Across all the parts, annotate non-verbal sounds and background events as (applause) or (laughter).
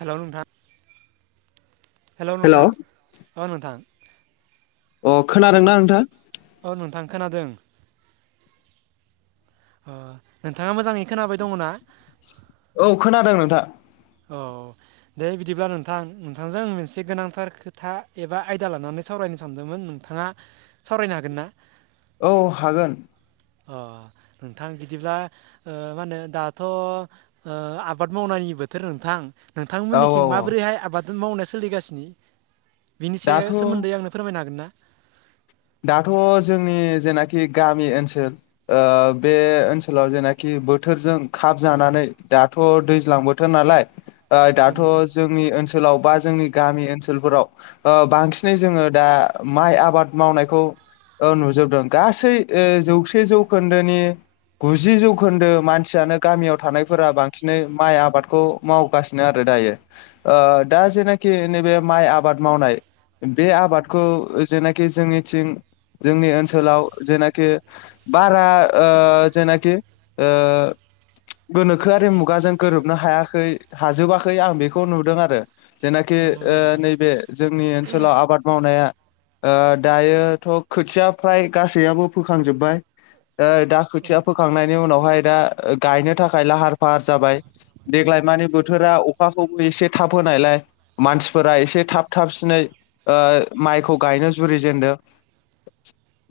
Hello नोंथां hello hello नोंथां अ औ नोंथां, अ खोनादोंना नोंथां, औ नोंथां खोनादों अ नोंथाङा मोजाङै खोनाबाय दङना? औ खोनादों नोंथां, औ दे बिदिब्ला नोंथां नोंथांजों आं मोनसे गोनांथार खोथा एबा आयदा लानानै सावराय सावरायनो सानदोंमोन नोंथाङा सावरायनो हागोन ना? औ हागोन, अ नोंथां बिदिब्ला ओ मा होनो दाथ' ओ आबाद मावनायनिबो थोर नोंथां औ औ नोंथांमोननिखिं औ माबोरैहाय आबाद मावनाय सोलिगासिनो? बिनिसे दाथ' सोमोन्दै आंनो फोरमायनो हागोन ना? दाथ' जोंनि जेनाखि गामि ओनसोल ओ बे ओनसोलाव जेनाखि बोथोरजों खाब जानानै दाथ' दैज्लां बोथोर नालाय। ओइ औ दाथ' नोंथां जोंनि ओनसोलाव बा जोंनि, गामि ओनसोलफोराव ओ बांसिनै जोङो दा माइ आबाद मावनायखौ, औ नुजोबदों गासै ओ जौसे जौखोन्दोनि, गुजि जौखोन्दो मानसियानो गामियाव थानायफोरा बांसिनै माइ आबादखौ मावगासिनो आरो दायो ओ दा जेनाखि नैबे माइ आबाद मावनाय, बे आबादखौ जेनाखि जोंनिथिं, जोंनि ओनसोलाव जेनाखि बारा ओ जेनाखि, ओ गोनोखोआरि मुगाजों गोरोबनो हायाखै हाजोबाखै आं बेखौ नुदों आरो औ जेनाखि नंगौ ओ नोंथां नैबे जोंनि ओनसोलाव आबाद मावनाया, ओ दायोथ' खोथिया फ्राय गासैआबो फोखांजोबबाय ओ दा औ खोथिया नोंथां फोखांनायनि उनावहाय दा, गायनो थाखाय लाहार फाहार जाबाय देग्लाय माने बोथोरा अखाखौबो एसे थाब होनायलाय, मानसिफोरा एसे थाब थाबसिनै ओ माइखौ गायनो जुरिजेनदों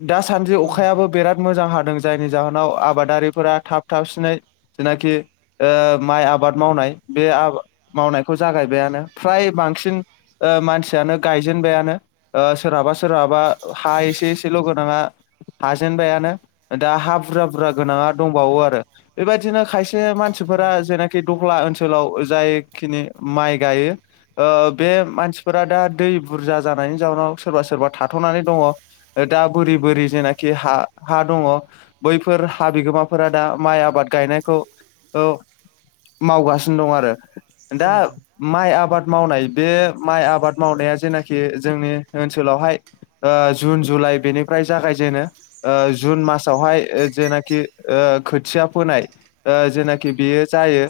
दासान्दि औ नोंथां अखायाबो बिराद मोजां हा दों जायनि जाहोनाव आबादारिफोरा थाब थाबसिनै जेनाखि, ओ माइ आबाद मावनाय बे मावनायखौ जागायबायानो फ्राय बांसिन, ओ मानसियानो गायजेनबायानो, ओ सोरहाबा सोरहाबा हा एसे एसेल' गोनाङा, हाजेनबायानो दा हा बुरजा बुरजा गोनाङा दंबावो आरो बेबायदिनो खायसे मानसि, औ नोंथां फोरा जेनाखि दख्ला ओनसोलाव जायखिनि माइ गायो, ओ बे मानसिफोरा दा दै बुरजा जानायनि जाउनाव सोरबा सोरबा थाथ'नानै दङ दा बोरि बोरि जेनाखि हा हा दङ, बैफोर हा बिगोमाफोरा दा माइ आबाद गायनायखौ औ मावगासिनो दं आरो औ दा नोंथां माइ आबाद मावनाय बे माइ आबाद मावनाया जेनाखि, जोंनि ओनसोलावहाय, ओ जुन जुलाइ बेनिफ्राय जागायजेनो ओ जुन मासावहाय जेनाखि ओ ओ खोथिया फोनाय ओ जेनाखि बेयो जायो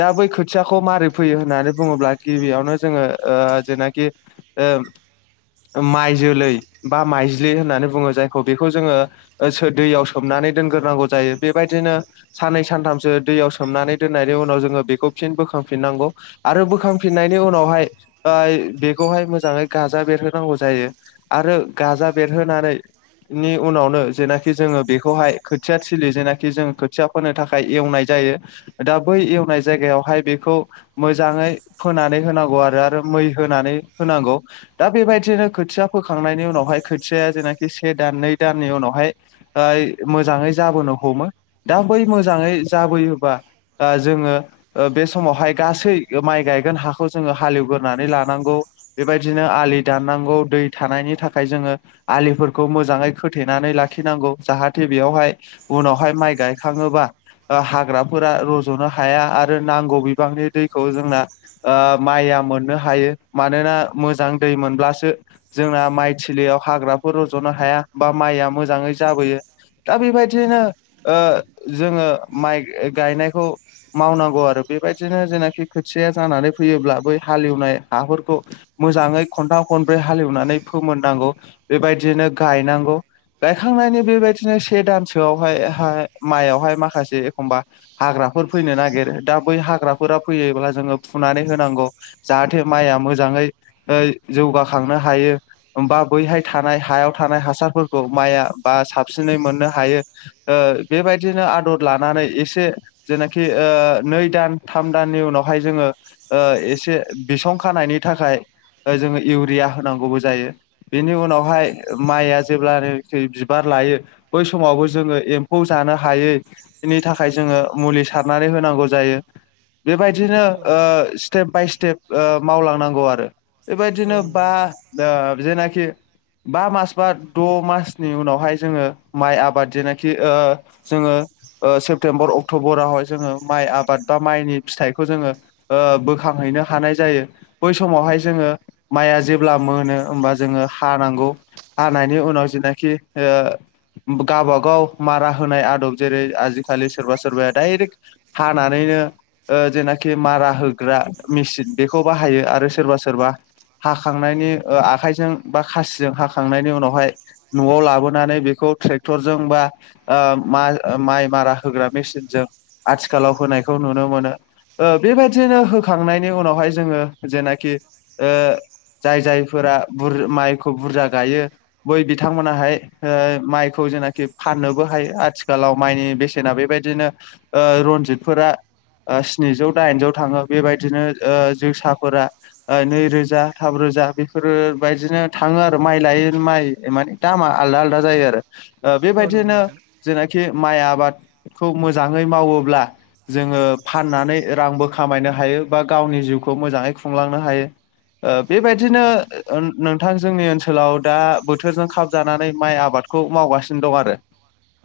दा बै खोथियाखौ मारै फैयो होननानै, बुङोब्ला गिबियावनो जोङो ओ जेनाखि ओ, (inaudible) माइ जोलै बा माइज्लि होननानै बुङो जायखौ बेखौ जोङो ओसो दैयाव सोमनानै दोन गोरनांगौ जायो बेबायदिनो साननै सानथामसो दैयाव सोमनानै दोननायनि उनाव जोङो बेखौ फिन बोखां फिननांगौ आरो बोखांफिननायनि उनावहाय ओ बेखौहाय मोजाङै गाजा बेरहोनांगौ जायो आरो गाजा बेरहोनानै नि उनावनो जेनाखि जोङो बेखौहाय खोथिया थिलि जेनाखि जों खोथिया फोनो थाखाय एवनाय जा आयो दा बै एवनाय जायगायावहाय बेखौ मोजाङै फोन होनांगौ आरो आरो मै होनानै होनांगौ दा बेबायदिनो खोथिया फोखांनायनि उनावहाय खोथियाया जेनाखि से दान नै दाननि उनावहाय ओ फाय मोजाङै जाबोनो हमो दा बै मोजाङै जाबोयोबा आ जोङो ओ बे समावहाय गासै माइ गायगोन हाखौ जोङो हालेवगोरानै लानांगौ बेबायदि दिनो आलि दाननांगौ दै थानायनि थाखाय जोङो आलिफोरखौ मोजाङै खोथेनानै लाखिनांगौ जाहाथे बेयावहाय उनावहाय माइ गायखाङोबा ओ हाग्राफोरा रज'नो हाया आरो नांगौ बिबांनि दैखौ जोंना ओ माइया या मोननो हायो मानोना मोजां दै मोनब्लासो जोंना माइ थिलियाव हाग्राफोर रज'नो हाया बा माइआ मोजाङै जाबोयो दा बेबायदियैनो ओ जोङो माइ गायनायखौ मावनांगौ आरो बेबायदिनो जेनाखि खोथिया जानानै फैयोब्ला बै हालेवनाय हाफोरखौ मोजाङै खनथाम खनब्रै हालेवनानै फोमोननांगौ बेबायदिनो गायनांगौ गायखां नायनि बेबायदिनो से दानसोआवहाय हाय माइयावहाय माखासे एखमबा हाग्राफोर फैनो नागिरो दा बै हाग्राफोरा फैयोब्ला जोङो फुनानै होनांगौ जाहाथे माइआ मोजाङै ओ जौगाखांनो हायो बा बैहाय थानाय हायाव थानाय हासारफोरखौ माइआ बा साबसिनै मोननो हायो ओ बेबायदिनो आदर लानानै एसे जेनाखि ओ नै दान थाम दाननि उनावहाय जोङो ओ एसे बिसं खानायनि थाखाय ओ जोङो इउरिया होनांगौबो जायो बेनि उनावहाय माइआ जेब्लानोखि बिबा लायो बै समावबो जोङो एम्फौ जानो हायैनि थाखाय जोङो मुलि सारनानै होनांगौ जायो बेबायदिनो औ ओ नोंथां स्टेप बाय स्टेप ओ मावलांनांगौ आरो। औ बेबायदिनो नंगौ बा नोंथां ओ जेनाखि। बा मास बा द' मासनि उनावहाय जोङो माइ आबाद जेनोखि ओ जोङो। ओ सेप्तेम्बर अक्ट'बरावहाय जोङो माइ आबाद बा माइनि फिथाइखौ जोङो ओ बोखां। हैनो हानाय जायो बै समावहाय। जोङो माइआ जेब्ला मोनो होमबा जोङो हानांगौ। हानायनि उनाव जेनाखि ओ। गावबागाव मारा होनाय आदब जेरै आजिखालि सोरबा सोरबाया दडायरेक्ट हानानै ओ जेनाखि मारा होग्रा मेचन बेखौ बाहायो आरो सोरबा सोरबा हाखांनायनि ओ आखाइजों बा खासिजों हाखांनायनि उनावहाय न'आव लाबोनानै बेखौ खौ ट्रेक्टरजोंबा ओ मा-माइ मारा होग्रा मेसिनजों आथिखालाव होनायखौ नुनो मोनो। ओ बेबायदिनो होखांनायनि उनावहाय जोङो जेनाखि ओ जाय जायफोरा बुर माइखौ बुरजा गायो बै बिथांमोनाहाय ओ माइखौ जेनाखि फाननोबो हायो आथिखालाव माइनि बेसेना बेबायदिनो ओ रनजितफोरा ओ स्निजौ दाइनजौ थाङो बेबायदिनो जोसा फोरा ओ नै रोजा थाम रोजा बेफोर बाइदिनो थाङो आरो माइ लाय माइ माने दामा आ आलदा आलदा जायो आरो ओ औ नंगौ बेबायदिनो नोंथां जेनाखि माइ आबादखौ मोजाङै मावोब्ला जोङो फाननानै रांबो खामायनो हायो ओ बा गावनि जिउखौ मोजाङै खुंलांनो हायो। ओ बेबायदिनो ओ नोंथां जोंनि ओनसोलाव दा बोथोरजों खाब जानानै माइ आबादखौ। खौ मावगासिनो दं आरो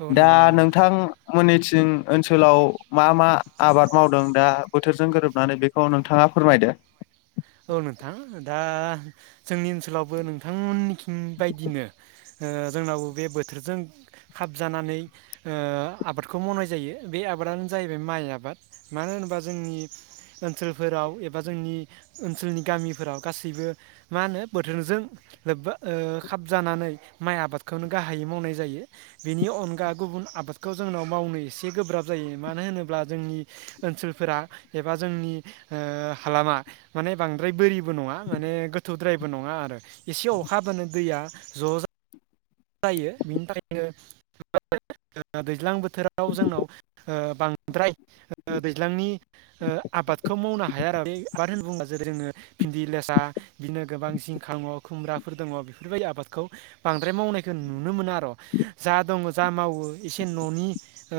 औ दा नंगौ नंगौ नोंथां मोननिथिं ओनसोलाव मा मा आबाद मावदों दा बोथोरजों गोरोबनानै बेखौ नोंथाङा फोरमायदो (inaudible) औ नोंथां दा जोंनि ओनसोलावबो नोंथांमोननि बायदिनो ओ जोंनावबो बे बोथोरजों खाबजानानै ओ आबादखौ मावनाय जायो बे आबादानो जाहैबाय माइ आबाद मानो होनबा जोंनि ओनसोलफोराव एबा जोंनि ओनसोलनि गामिफोराव गासैबो मा होनो बोथोरजों लोब्बा ओ खाबजानानै माइ आबादखौनो गाहायै मावनाय जायो बेनि अनगा गुबुन आबादखौ जोंनाव मावनो एसे गोब्राब जायो मानो होनोब्ला जोंनि ओनसोलफोरा एबा जोंनि ओ हालामा माने बांद्राय बोरिबो नङा माने गोथौद्रायबो नङा आरो एसे अखाबानो दैया ज जा जायो बिनि थाखायनो (unintelligible) ओ दैज्लां बोथोराव जोंनाव ओ बांद्राय ओ दैज्लांनि ओ आबादखौ मावनो हाया आरो (unintelligible) होना बुङोबा जोङो भिन्दि लेस्रा बिदिनो गोबां जिंखा (unintelligible) खुमब्राफोर दङ बेफोरबायदि आबादखौ बांद्राय मावनाय नुनो मोनो आरो जा दङ जा मावो एसे ननि ओ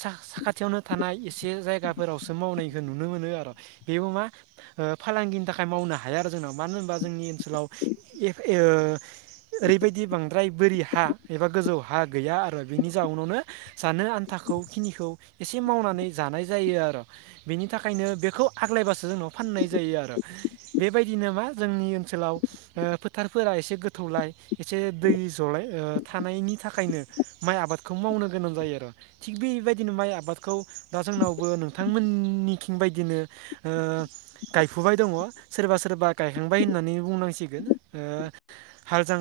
सा साखा थियावनो थानाय एसे जायगाफोरावसो मावनायखौ नुनो मोनो आर' बेबो मा ओ फालांगिनि था खाय मावनो हाया आरो जोंनाव मानो होनबा जोंनि ओनसोलाव ओ ओरैबायदि बां द्राय बोरि हा एबा गोजौ हा गैया आरो बेनि जाउनावनो जानो आन्थाखौ खिनिखौ एसे मावनानै जानाय जायो आरो बेनि थाखायनो बेखौ आग्लायबासो जोंनाव फाननाय जायो आरो बेबायदिनो मा जोंनि ओनसोलाव ओ फोथारफोरा एसे गोथौलाय एसे दै जलाय ओ थानायनि थाखायनो माइ आबादखौ मावनो गोनां जायो आरो थिग बेबायदिनो मा माइ आबादखौ दा जोंनावबो नोंथांमोननिखिं बायदिनो ओ गायफुबाय द दङ सोरबा सोरबा गायखांबाय होननानै बुंनांसिगोन ओ हाल जां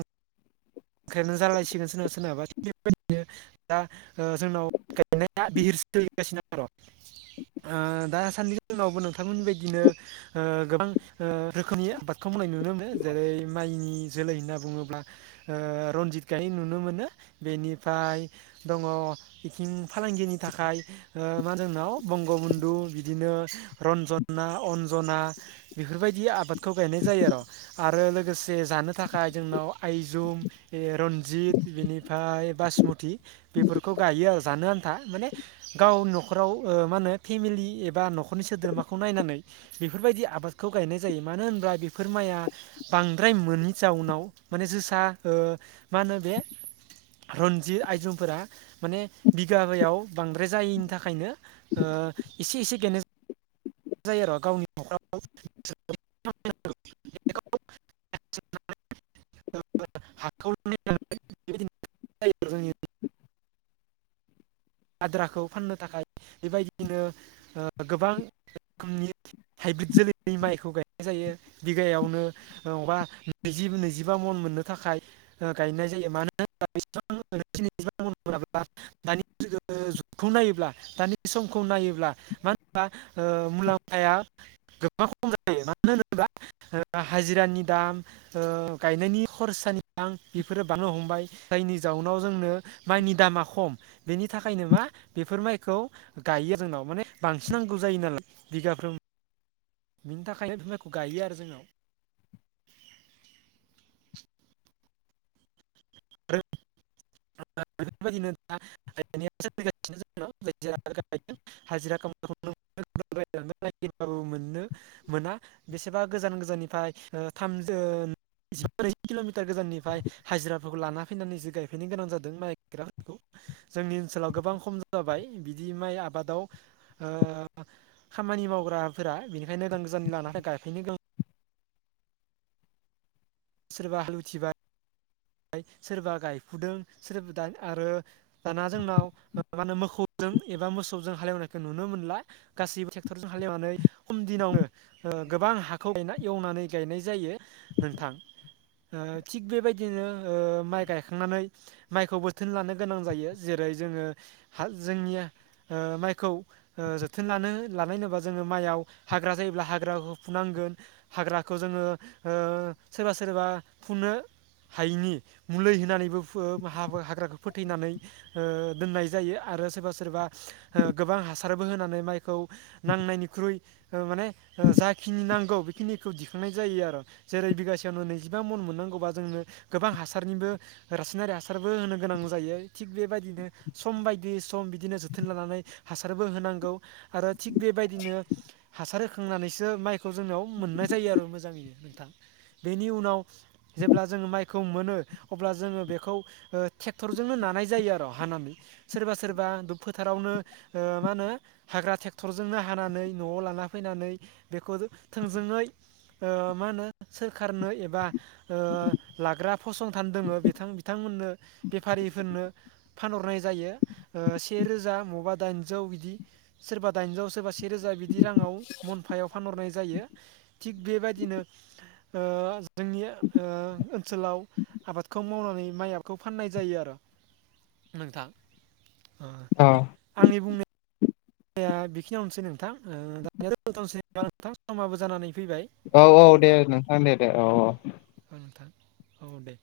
ख्रायानो जालायसिगोन सोरनाबा सोरनाबा (unintelligible) दा ओ जोंनाव गायनाया बिहिर सोलिगासिनो आरो आ दासान्दि उनावबो नोंथांमोननि बायदिनो ओ गोबां ओ रोखोमनि आबादखौ (unintelligible) नुनो मोनो जेरै माइनि जोलै होनना बुङोब्ला ओ रन्जित गायनाय नुनो मोनो बेनिफ्राय दङ बिथिं फालांगिनि था थाखाय ओ मा (unintelligible) बेफोरबायदि आबादखौ गायनाय जायो आर आरो लोगोसे जानो थाखाय जोंनाव आइजुं बे रन्जित बिनिफ्राय बासमति बेफोरखौ गायो आरो जानो आन्था माने गाव नखराव ओ मा होनो फेमिलि एबा नखरनि सोद्रोमाखौ नायनानै बेफोरबायदि आबा दखौ गायनाय जायो मानो होनबा बेफोर माइआ बांद्राय मोनि जाउनाव माने जोसा ओ मा होनो बे रनजित आयजंफोरा माने बिगाबायाव बांद्राय जायैनि थाखायनो ओ ओ एसे एसे गायनाय जायो आर' गावनि नखराव (unintelligible) (unintelligible) आद्राखौ फाननो थाखाय बेबायदिनो ओ गोबां रोखोमनि हाइब्रिद जोलैनि माइखौ गायनाय जायो बिघायावनो (unintelligible) नैजि नैजिबा मन मोननो थाखाय ओ गायनाय जायो (unintelligible) जुगखौ नायोब्ला दानि समखौ नायोब्ला मा होनबा ओ मुलाम्फाया गोबां खम जायो मानो होनोब्ला ओ हाजिरानि दाम ओ गायनायनि खरसानि बां बेफोरो बांनो हमबाय जायनि जाउनाव जोंनो माइनि दामा खम बेनि थाखायनो मा बेफोर माइखौ गायो जोंनाव माने बांसिन नांगौ जायो नालाय बिगाफ्रोम बिनि थाखायनो बे माइखौ गायो आरो जोंनाव (unintelligible) (unintelligible) (unintelligible) मोना बेसेबा गोजान गोजाननिफ्राय ओ थाम जोन (unintelligible) किल मिटार गोजाननिफ्राय हाजिरा लाना फैनानैसो गायफैनो गोनां जादों माइग्राफोरखौ जोंनि ओनोलाव गोबां खम जाबाय बिदि बि माइ आबादाव ओ खामानि मावग्राफोरा बेनिखायनो गोदान गोजाननि लानानै गायफैनो गोन सोरबा हालुथिबाय सोरबा गायफुदों सोरबोदाय आरो दाना जोंनाव मा होनो मोखौजों एबा मोसौजों हालेवनायखौ नुनो मोनला गासैबो ट्रेक्टरजों हालेवनानै खम दिनावनो ओ गोबां हाखौ गायना एवनानै गायनाय जायो नोंथां ओ थिग बेबायदिनो ओ माइ गायखांनानै माइखौ बोथोन लानो गोनां जायो जेरै जोङो हा जोंनि ओ माइखौ ओ जोथोन लानो लानाय होनोबा जोङो माइयाव हाग्रा जायोब्ला हाग्राखौ फुनांगोन हाग्राखौ जोङो ओ सोरबा सोरबा फुनो हायिनि मुलै होनानैबो फुंओ हाबा हाग्राखौ फोथैनानै ओ दोननाय जायो आरो सोरबा सोरबा ओ गोबां हासारबो होनानै माइखौ नांनायनिख्रुइ ओ माने ओ जाखिनि नांगौ बेखिनिखौ दिखांनाय जायो आरो जेरै बिगासेयावनो नैजिबा मन मोननां खौरां जोंनो गोबां हा सारनिबो रासायनारि हासारबो होनो गोनां जायो थिग बेबायदिनो सम बायदियै सम बिदिनो ज थोन लानानै हासारबो होनांगौ आरो थिग बेबायदिनो हासार होखांनानैसो माइखौ जोंनाव मोननाय जायो आरो मोजाङैनो नोंथां बेनि उनाव जेब्ला जोङो माइखौ मोनो अब्ला जोङो बेखौ ओ टेक्टरजोंनो नानाय जायो आरो हानानै सोरबा सोरबा दु फोथार रावनो ओ मा होनो हाग्रा टेक्टरजोंनो हानानै नआव लाना फैनानै बेखौ थोंजोङै ओ मा होनो सोरखारनो एबा लाग्रा फसंथान दङो बिथां बिथांमोननो बेफारिफोरनो फानहरनाय जायो ओ से रोजा मबा दाइजौ बिदि सोरबा दाइनजौ सोरबा सेे रोजा बिदि राङाव मनफायाव फानहरनाय जायो थिग बेबायदिनो ओ जोंनि ओ ओनसोलाव आबादखौ मावनानै माइ आबादखौ फाननाय जायो आरो नोंथां ओ औ आंनि बुंने या बेखिनियावसै नोंथां दसै नोंथां समाबो जानानै फैबाय औ औ दे नोंथां दे दे औ औ अ दे